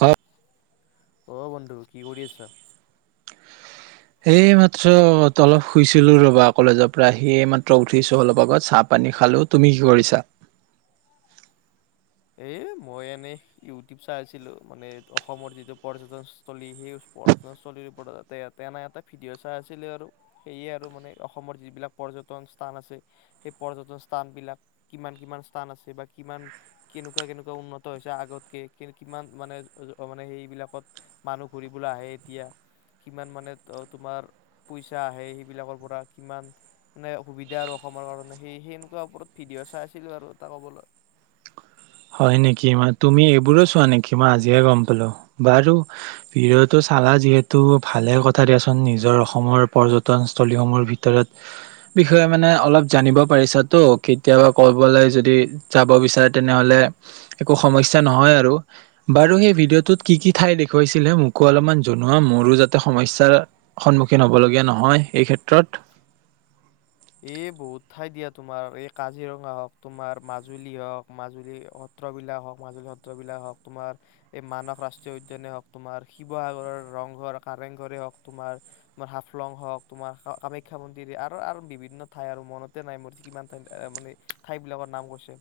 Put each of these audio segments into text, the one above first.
অ' অ', বন্ধু কি কৰি আছা? এইমাত্ৰ অলপ শুইছিলো ৰ'বা কলেজৰ পৰা আহি। এই মাত্ৰ উঠিছো অলপ আগত, চাহ-পানী খালো। তুমি কি কৰিছা? এই মই এনে ইউটিউব চাই আছিলো মানে। অসমৰ যিটো পৰ্যটনস্থলী, সেই পৰ্যটনস্থলীৰ ওপৰত এনে এটা ভিডিঅ' চাই আছিলো আৰু। সেইয়ে আৰু মানে অসমৰ যিবিলাক পৰ্যটন স্থান আছে সেই পৰ্যটন স্থানবিলাক কিমান কিমান স্থান আছে, বা কিমান কেনেকুৱা-কেনেকুৱা উন্নত হৈছে আগতকে? কিমান মানে-মানে, সেইবিলাকত মানুহ ঘূৰিবলৈ আহে এতিয়া? কিমান মানে তোমাৰ পইচা আহে? সেইবিলাকৰ পৰা কিমান মানে সুবিধা আৰু অসমৰ কাৰণে, সেই সেনেকুৱা ওপৰত ভিডিঅ' চাই আছিলোঁ আৰু। তাৰ ক'বলৈ হয় নেকি! তুমি এইবোৰো চোৱা নেকি? মই আজিহে গম পালো। বাৰু, ভিডিঅ'তো চালা যিহেতু ভালে কথা দিয়াচোন। নিজৰ অসমৰ পৰ্যটনস্থলীসমূহৰ ভিতৰত, বিষয়ে মানে অলপ জানিব পাৰিছাতো! কেতিয়াবা ক'বালৈ যদি যাব বিচাৰে তেনেহ'লে একো সমস্যা নহয় আৰু। বাৰু সেই ভিডিঅ'টোত কি কিঠাই দেখুৱাইছিলহে? মোকো অলপমান জনোৱা, মোৰো যাতে সমস্যাৰ সন্মুখীন হ'বলগীয়া নহয় এই ক্ষেত্ৰত। এই বহুত ঠাই দিয়া তোমাৰ, এই কাজিৰঙা হওক তোমাৰ, মাজুলী হওঁক, মাজুলী সত্ৰবিলাক হওক, মাজুলী সত্ৰবিলাক হওক, তোমাৰ এই মানস ৰাষ্ট্ৰীয় উদ্যানে হওক তোমাৰ, শিৱসাগৰৰ ৰংঘৰ-কাৰেং ঘৰে হওক তোমাৰ, তোমাৰ হাফলং হওক, তোমাৰ কামাখ্যা মন্দিৰ আৰু বিভি ঠাই আৰু মনতে নাই [unintelligible] কিমান মানে ঠাইবিলাকৰ নাম কৈছে।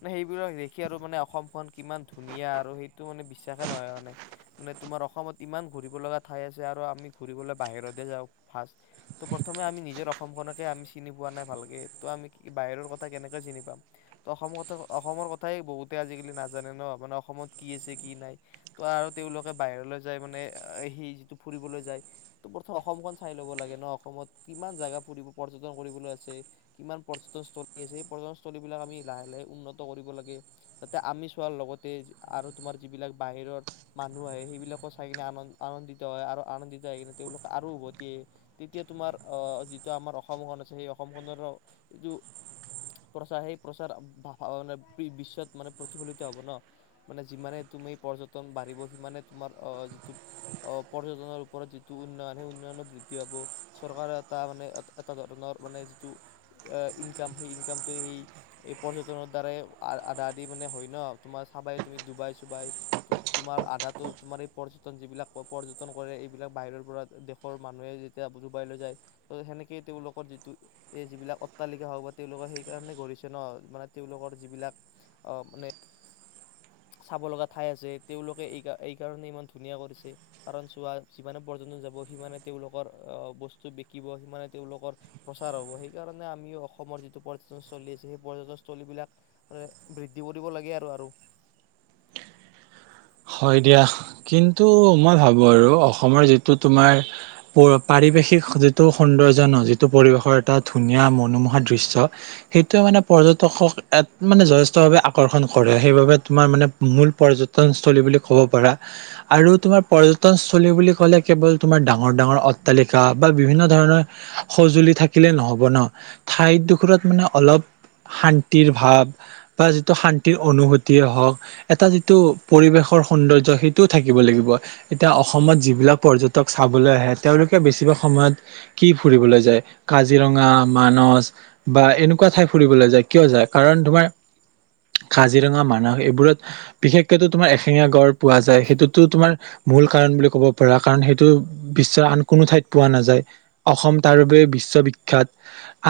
মানে সেইবিলাক দেখি আৰু মানে অসমখন কিমান ধুনীয়া আৰু সেইটো মানে বিশ্বাসে নহয় মানে। মানে, তোমাৰ অসমত ইমান ঘূৰিব লগা ঠাই আছে আৰু আমি ঘূৰিবলৈ বাহিৰতে যাওঁ ফাষ্ট। ত' প্ৰথমে আমি নিজৰ অসমখনকে আমি চিনি পোৱা নাই ভালকে। ত' আমি বাহিৰৰ কথা কেনেকে চিনি পাম? ত' অসমৰ কথা, অসমৰ কথাই বহুতে আজিকালি নাজানে ন, মানে অসমত কি আছে কি নাই? ত' আৰু তেওঁলোকে বাহিৰলৈ যায় মানে সেই যিটো ফুৰিবলৈ যায়। ত' প্ৰথম অসমখন চাই ল'ব লাগে ন। অসমত কিমান জেগা ফুৰিব পৰ্য কৰিবলৈ আছে। কিমান পৰ্যটনস্থলী আছে, সেই পৰ্যটনস্থলী বিলাক আমি লাহে-লাহে উন্নত কৰিব লাগে। যাতে আমি চোৱাৰ লগতে আৰু তোমাৰ যিবিলাক বাহিৰৰ মানুহ আহে, সেইবিলাকো চাই কিনে আন-আনন্দিত হয়। আৰু আনন্দিত হৈ কিনে তেওঁলোক আৰু উভতি আহে। তেতিয়া তোমাৰ আ যিটো আমাৰ অস অসমখন আছে সেই অসমখনৰ যিটো, প্ৰচাৰ সেই প্ৰচাৰ মানে বিশ্বত মানে প্ৰতিফলিত হ'ব ন? মানে যিমানে তুমি পৰ্যটন বাঢ়িব সিমানে তোমাৰ আ যিটো আ পৰ্যটনৰ ওপৰত যিটো উন্নয়ন সেই উন্নয়নো বৃদ্ধি পাব। চৰকাৰৰ এটা মানে এটা ধৰণৰ মানে যিটো ইনকাম, সেই ইনকামটো সেই এই পৰ্যটনৰ দ্বাৰাই আধাদি মানে হয় ন? তোমাৰ চাবাই তুমি ডুবাই-চুবাই, ত' তোমাৰ আধাটো তোমাৰ এই পৰ্যটন যিবিলাক পৰ্যটন কৰে, এইবিলাক বাহিৰৰ পৰা দেশৰ মানুহে যেতিয়া ডুবাইলৈ যায়। ত' সেনেকে তেওঁলোকৰ যিটো এই যিবিলাক অট্টালিকা হওক বা তেওঁলোকে সেইকাৰণে গঢ়িছে ন? মানে তেওঁলোকৰ যিবিলাক আ মানে চাব লগা ঠাই আছে। তেওঁলোকে এই-এইকাৰণে ইমান ধুনীয়া কৰিছে। কাৰণ চোৱা, যিমানে পৰ্যটন যাব সিমানে তেওঁলোকৰ আ বস্তু বিকিব, সিমানে তেওঁলোকৰ প্ৰচাৰ হ'ব। সেইকাৰণে আমিও অসমৰ যিটো পৰ্যটনস্থলী আছে, সেই পৰ্যটনস্থলীবলাক বৃদ্ধি কৰিব লাগে। আৰু-আৰু হয় দিয়া। কিন্তু মই ভাবো আৰু, অসমৰ যিটো তোমাৰ পাৰিৱেশিক যিটো সৌন্দৰ্য ন? যিটো পৰিৱেশৰ এটা ধুনীয়া মনোমোহা দৃশ্য। সেইটোৱে মানে পৰ্যটকক মানে যথেষ্টভাৱে আকৰ্ষণ কৰে। সেইবাবে তোমাৰ মানে মূল পৰ্যটন থলী বুলি ক'ব পাৰা। আৰু তোমাৰ পৰ্যটনস্থলী বুলি ক'লে কেৱল তোমাৰ ডাঙৰ-ডাঙৰ অট্টালিকা বা বিভিন্ন ধৰণৰ সঁজুলি থাকিলে নহ'ব ন? ঠাইডোখৰত মানে অলপ শান্তিৰ ভাৱ বা যিটো শান্তিৰ অনুভূতিয়ে হওক, এটা যিটো পৰিৱেশৰ সৌন্দৰ্য সেইটোও থাকিব লাগিব। এতিয়া অসমত যিবিলাক পৰ্যটক চাবলৈ আহে, তেওঁলোকে বেছিভাগ সময়ত কি ফুৰিবলৈ যায়? কাজিৰঙা, মানস বা এনেকুৱা ঠাই ফুৰিবলৈ যায়। কিয় যায়? কাৰণ তোমাৰ কাজিৰঙা, মানস এইবোৰত বিশেষ কেতো তোমাৰ এশিঙীয়া গঁড় পোৱা যায়। সেইটোতো তোমাৰ মূল কাৰণ বুলি ক'ব পাৰা। কাৰণ সেইটো বিশ্বৰ আন কোনো ঠাইত পোৱা নাযায়। অসম তাৰ বাবে বিশ্ব বিখ্যাত।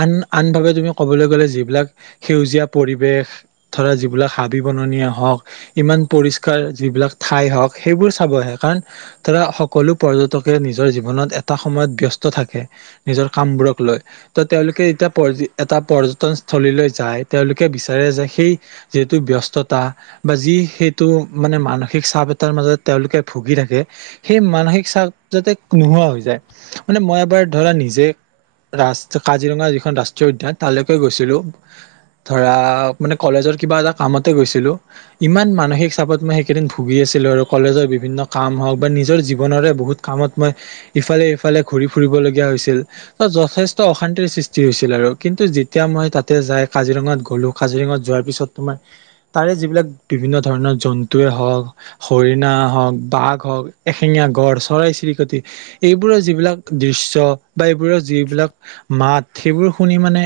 আন-আনভাৱে তুমি ক'বলৈ গ'লে যিবিলাক সেউজীয়া পৰিৱেশ, ধৰা যিবিলাক হাবি- বননিয়ে হওক ইমান পৰিষ্কাৰ, যিবিলাক ঠাই হওক, সেইবোৰ চাব আগে। কাৰণ তাৰ সকলো পৰ্যটকে নিজৰ জীৱনত এটা সময়ত ব্যস্ত থাকে। নিজৰ কামবোৰক লৈ। ত' তেওঁলোকে এতিয়া পৰ এটা পৰ্যটনস্থলীলৈ যায়, তেওঁলোকে বিচাৰে যে সেই যিহেতু ব্যস্ততা বা যি সেইটো মানে মানসিক চাপ এটাৰ মাজত তেওঁলোকে ভুগি থাকে। সেই মানসিক চাপ যাতে নোহোৱা হৈ যায়। মানে মই এবাৰ ধৰা নিজে, ৰা-কাজিৰঙা যিখন ৰাষ্ট্ৰীয় উদ্যান, তালৈকে গৈছিলো! ধৰা মানে কলেজৰ কিবা এটা কামতে গৈছিলো। ইমান মান মানসিক চাপত মই সেইকেইদিন ভুগি আছিলোঁ, আৰু কলেজৰ বিভিন্ন কাম হওঁক বা নিজৰ জীৱনৰে বহুত কামত মই ইফালে-ইফালে ঘূৰি ফুৰিবলগীয়া হৈছিল। ত' যথেষ্ট অশান্তিৰ সৃষ্টি হৈছিল আৰু। কিন্তু যেতিয়া মই তাতে যাই কাজিৰঙাত গ'লো, কাজিৰঙাত যোৱাৰ পিছত তোমাৰ তাৰে যিবিলাক বিভিন্ন ধৰণৰ জন্তুৱে হওক, হৰিণা হওক, বাঘ হওক, এশিঙীয়া গড়, চৰাই-চিৰিকটি, এইবোৰৰ যিবিলাক দৃশ্য বা এইবোৰৰ যিবিলাক মাত সেইবোৰ শুনি মানে,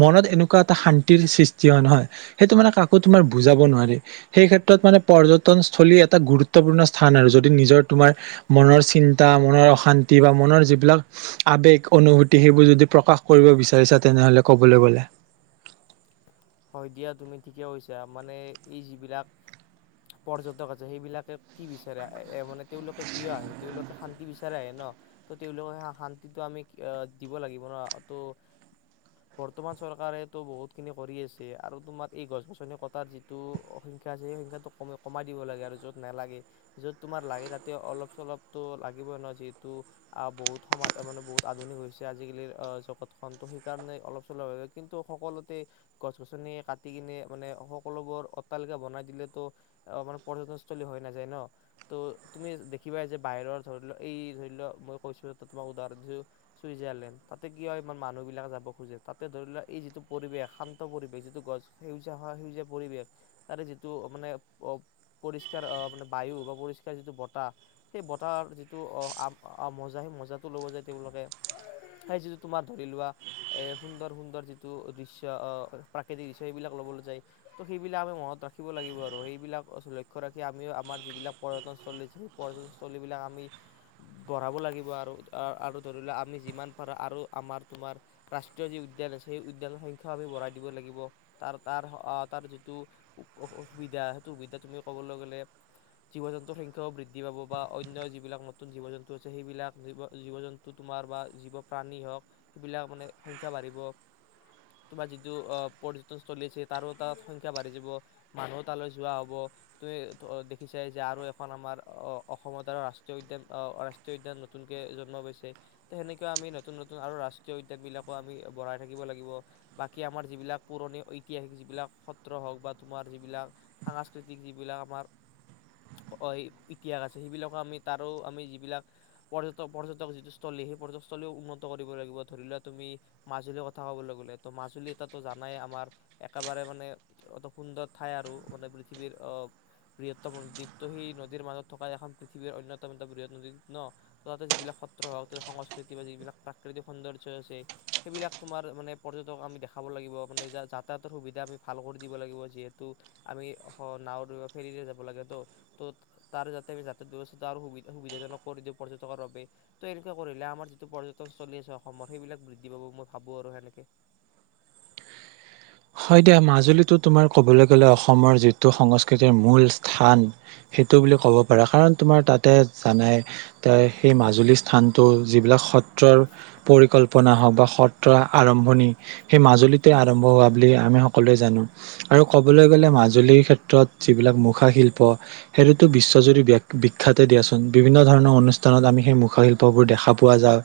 মনত এনেকুৱা এটা শান্তিৰ সৃষ্টি হয় নহয়! সেইটো মানে কাকো তোমাৰ বুজাব নোৱাৰি। সেইক্ষেত্ৰত মানে পৰ্যটনস্থলী এটা গুৰুত্বপূৰ্ণ স্থান আৰু যদি নিজৰ তোমাৰ মনৰ চিন্তা, মনৰ অশান্তি বা মনৰ যিবিলাক আবেগ-অনুভূতি, সেইবোৰ যদি প্ৰকাশ কৰিব বিচাৰিছা তেনেহলে ক'বলৈ গ'লে। হয়, দিয়া তুমি ঠিকে কৈছা। মানে এই যিবিলাক পৰ্যটক আছে, সেইবিলাকে কি বিচাৰে? এ মানে তেওঁওলোকে কিয় আহে? তেওঁলোকে শান্তি বিচাৰিয়ে আহে ন? ত' তেওঁলোকক সেই শান্তিটো আমি দিব লাগিব ন? ত' বৰ্তমান চৰকাৰেতো বহুত খিনি কৰি আছে। আৰু তোমাৰ এই গছ-গছনি কটাৰ যিটো সংখ্যা আছে, সেই সংখ্যাটো কম-কমাই দিব লাগে আৰু য'ত নালাগে। য'ত তোমাৰ লাগে তাতে অলপ-চলপতো লাগিবই ন? যিহেতু আ বহুত সমাজ মানে বহুত আধুনিক হৈছে আজিকালিৰ জগতখন। ত' সেইকাৰণে অলপ-চলপ কিন্তু সকলোতে গছ-গছনি কাটি কিনে মানে সকলোবোৰ অট্টালিকা বনাই দিলেতো, অ' মানে পৰ্যটনস্থলী হৈ নাযায় ন? ত' তুমি দেখিবা যে বাহিৰৰ ধৰি লোৱা, এই ধৰি লোৱা মই কৈছো, তোমাক এটা উদাহৰণ দিছো চুইজাৰলেণ্ড। তাতে কিয় ইমান মানুহবিলাক যাব খোজে? তাতে ধৰি লোৱা এই যিটো পৰিৱেশ, শান্ত পৰিৱেশ যিটো গছ সেউজীয়া হয়, সেউজীয়া পৰিৱেশ। তাৰে যিটো মানে পৰিষ্কাৰ, আ মানে বায়ু বা পৰিষ্কাৰ যিটো বতাহ সেই বতাহ যিটো মজা সেই মজাটো ল'ব যায় তেওঁলোকে। সেই যিটো তোমাৰ ধৰি লোৱা, এ সুন্দৰ-সুন্দৰ, যিটো দৃশ্য অ' প্ৰাকৃতিক দৃশ্য সেইবিলাক ল'বলৈ যায়। ত' সেইবিলাক আমি মনত ৰাখিব লাগিব আৰু সেইবিলাক লক্ষ্য ৰাখি আমিও আমাৰ যিবিলাক পৰ্যটনস্থলী আছে, সেই পৰ্যটনস্থলীবিলাক আমি বঢ়াব লাগিব। আৰু-আৰু ধৰি লোৱা আমি যিমান পাৰো আৰু আমাৰ-তোমাৰ ৰাষ্ট্ৰীয় যি উদ্যান আছে। সেই উদ্যানৰ সংখ্যা আমি বঢ়াই দিব লাগিব। তাৰ-তাৰ, আহ' তাৰ যিটো সুবিধা সেইটো সুবিধা তুমি কবলৈ গলে জীৱ-জন্তুৰ সংখ্যাও বৃদ্ধি পাব বা অন্য যিবিলাক নতুন জীৱ-জন্তু আছে। সেইবিলাক জীৱ-জন্তু তোমাৰ বা জীৱ প্ৰাণী হওক। সেইবিলাক মানে সংখ্যাও বাঢ়িব। তোমাৰ টো পৰ্যটনস্থলিছে তাৰো তাত সংখ্যাও বাঢ়ি যাব। মানুহো তালৈ যোৱা হব তু দেখিছাই যে আৰু এখন আমাৰ আহ অসমত আৰু ৰাষ্ট্ৰীয় উদ্যান আহ ৰাষ্ট্ৰীয় উদ্যান নতুনকে জন্ম পাইছে ল। ত সেনেকুৱা আমি নতুন নতুন আৰু ৰাষ্ট্ৰীয় উদ্যান বিলাকো আমি বঢ়াই থাকিব লাগিব। বা কি আমাৰ যিবিলাক পুৰণি ঐতিহাসিক যিবিলাক সত্ৰ হওঁক বা তোমাৰ যিবিলাক সাংস্কৃতিক যিবিলাক আমাৰ ইতিহাস আছে। সেইবিলাকো আমি তাৰো আমি যিবিলাক পৰ্যটক-পৰ্যটক যিটো স্থলী। সেই পৰ্যটকস্থলীও উন্নত কৰিব লাগিব, ধৰি লোৱা তুমি মাজুলীৰ কথা ক'বলৈ গ'লে, তুমি তাতো জানাই আমাৰ একেবাৰে মানে অত সুন্দৰ ঠাই আৰু মানে পৃথিৱীৰ অ বৃহত্তম নদী দ্বীপ টো সেই নদীৰ মাজত থকা এখন পৃথিৱীৰ অন্যতম এটা বৃহৎ নদীৰ ন ত তাতে যিবিলাক সত্ৰ হওক সংস্কৃতি বা যিবিলাক প্ৰাকৃতিক সৌন্দৰ্য আছে সেইবিলাক তোমাৰ মানে পৰ্যটক আমি দেখা খাব লাগিব মানে যাতায়তৰ সুবিধা আমি ভাল কৰি দিব লাগিব যিহেতু আমি নাওঁ ফেৰীৰে যাব লাগে ত ত তাৰ যাতে আমি যাতায়াত ব্যৱস্থা সুবিধাজনক কৰি দিওঁ পৰ্যটকৰ বাবে ত এনেকুৱা কৰিলে আমাৰ যিটো পৰ্যটন চলি আছে অসমৰ সেইবিলাক বৃদ্ধি পাব মই ভাবো আৰু সেনেকে হয় দিয়া মাজুলীটো তোমাৰ ক'বলৈ গ'লে অসমৰ যিটো সংস্কৃতিৰ মূল স্থান সেইটো বুলি ক'ব পাৰা কাৰণ তোমাৰ তাতে জানাই তাৰ সেই মাজুলী স্থানটো যিবিলাক সত্ৰৰ পৰিকল্পনা হওক বা সত্ৰ আৰম্ভণি সেই মাজুলীতে আৰম্ভ হোৱা বুলি আমি সকলোৱে জানো আৰু ক'বলৈ গ'লে মাজুলীৰ ক্ষেত্ৰত যিবিলাক মুখাশিল্প সেইটোতো বিশ্বজুৰি ব্য বিখ্যাতে দিয়াচোন বিভিন্ন ধৰণৰ অনুষ্ঠানত আমি সেই মুখাশিল্পবোৰ দেখা পোৱা যায়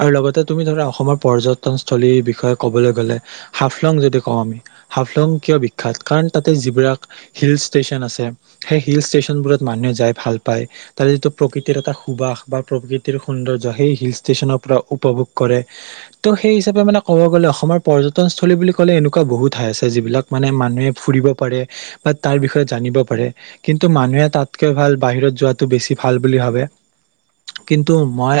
আৰু লগতে তুমি ধৰা অসমৰ পৰ্যটনস্থলীৰ বিষয়ে ক'বলৈ গ'লে হাফলং যদি অ আমি হাফলং কিয় বিখ্যাত কাৰণ তাতে যিবিলাক হিল ষ্টেচন আছে সেই হিল ষ্টেচন বোৰত মানুহে যাই ভাল পায় তাৰে যিটো প্ৰকৃতিৰ এটা সুবাস বা প্ৰকৃতিৰ সৌন্দৰ্য সেই হিল ষ্টেচনৰ পৰা উপভোগ কৰে ত' সেই হিচাপে মানে ক'ব গ'লে অসমৰ পৰ্যতনস্থলী বুলি ক'লে এনেও এনেকুৱা বহুত ঠাই আছে যিবিলাক মানে মানুহে ফুৰিব পাৰে বা তাৰ বিষয়ে জানিব পাৰে কিন্তু মানুহে তাতকে ভাল বাহিৰত যোৱাটো বেছি ভাল বুলি ভাবে কিন্তু মই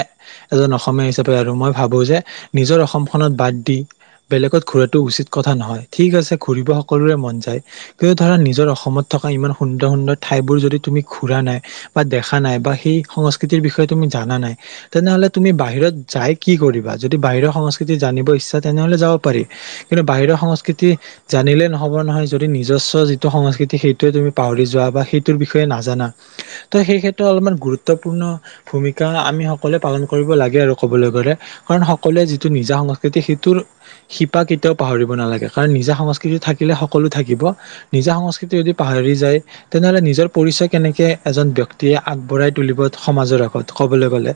এজন অসমীয়া হিচাপে আৰু মই ভাবো যে নিজৰ অসমখনত বাদ দি বেলেগত ঘূৰাটো উচিত কথা নহয় ঠিক আছে ঘুৰিব সকলোৰে মন যায় কিয় ধৰা নিজৰ অসমত থকা ইমান সুন্দৰ সুন্দৰ ঠাই বোৰ যদি তুমি ঘুৰা নাই বা দেখা নাই বা সেই সংস্কৃতিৰ বিষয়ে তুমি জানা নাই তেনেহলে তুমি বাহিৰত যাই কি কৰিবা যদি বাহিৰৰ সংস্কৃতি জানিব ইচ্ছা তেনেহলে যাব পাৰি কিন্তু বাহিৰৰ সংস্কৃতি জানিলে নহব নহয় যদি নিজস্ব যিটো সংস্কৃতি সেইটোৱে তুমি পাহৰি যোৱা বা সেইটোৰ বিষয়ে নাজানা ত' সেই ক্ষেত্ৰত অলপমান গুৰুত্বপূৰ্ণ ভূমিকা আমি সকলোৱে পালন কৰিব লাগে আৰু কবলৈ গ'লে কাৰণ সকলোৱে যিটো নিজা সংস্কৃতি সেইটোৰ শিপা তকেতিয়াও পাহৰিব নালাগে কাৰণ নিজা সংস্কৃতি থাকিলে সকলো থাকিব নিজা সংস্কৃতি যদি পাহৰি যায় তেনেহ'লে নিজৰ পৰিচয় কেনেকৈ এজন ব্যক্তিয়ে আগবঢ়াই তুলিব সমাজৰ আগত ক'বলৈ গ'লে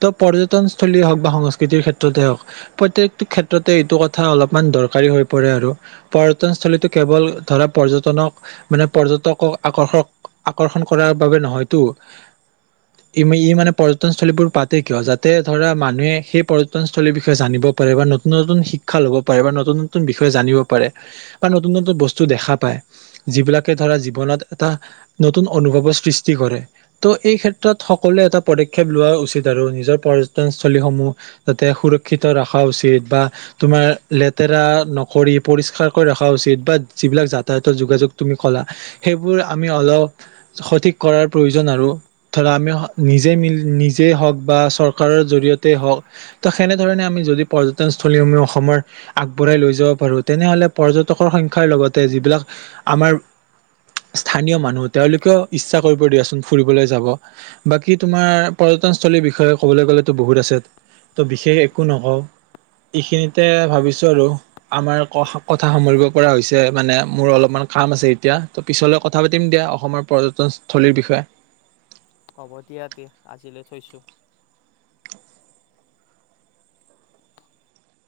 তো পৰ্যটনস্থলীয়ে হওক বা সংস্কৃতিৰ ক্ষেত্ৰতে হওক প্ৰত্যেকটো ক্ষেত্ৰতে এইটো কথা অলপ মান দৰকাৰী হৈ পৰে আৰু পৰ্যটনস্থ্থলীতো কেৱল ধৰা পৰ্যটনক মানে পৰ্যটকক আকৰ্ষক আকৰ্ষণ কৰাৰ বাবে নহয়তো ই ই মানে পৰ্যনস্থ্থলীবোৰ পাতে কিয় যাতে ধৰা মানুহে সেই পৰ্যটনস্থলীৰ বিষয়ে জানিব পাৰে বা নতুন নতুন শিক্ষা ল'ব পাৰে বা নতুন নতুন বিষয়ে জানিব পাৰে বা নতুন নতুন বস্তু দেখা পায় যিবিলাকে ধৰা জীৱনত এটা নতুন অনুভৱৰ সৃষ্টি কৰে ত' এই ক্ষেত্ৰত সকলোৱে এটা পদক্ষেপ লোৱা উচিত আৰু নিজৰ পৰ্যটনস্থলীসমূহ যাতে সুৰক্ষিত ৰখা উচিত বা তোমাৰ লেতেৰা নকৰি পৰিষ্কাৰ কৰি ৰখা উচিত বা যিবিলাক যাতায়াতৰ যোগাযোগ তুমি কলা সেইবোৰ আমি অলপ সঠিক কৰাৰ প্ৰয়োজন আৰু ধৰা আমি নিজে মিল নিজেই হওঁক বা চৰকাৰৰ জৰিয়তে হওঁক ত সেনেধৰণে আমি যদি পৰ্যটনস্থলী আমি অসমৰ আগবঢ়াই লৈ যাব পাৰো তেনেহলে পৰ্যটকৰ সংখ্যাৰ লগতে যিবিলাক আমাৰ স্থানীয় মানুহ তেওঁলোকেও ইচ্ছা কৰিব দিয়াচোন ফুৰিবলৈ যাব বাকী তোমাৰ পৰ্যটনস্থলীৰ বিষয়ে কবলৈ গলেতো বহুত আছে ত' বিশেষ একো নকওঁ এইখিনিতে ভাবিছো আৰু আমাৰ কথা সামৰিব পৰা হৈছে মানে মোৰ অলপমান কাম আছে এতিয়া ত পিছলে কথা পাতিম দিয়া অসমৰ পৰ্যটনস্থলীৰ বিষয়ে হ'ব দিয়া দে আজিলৈ থৈছো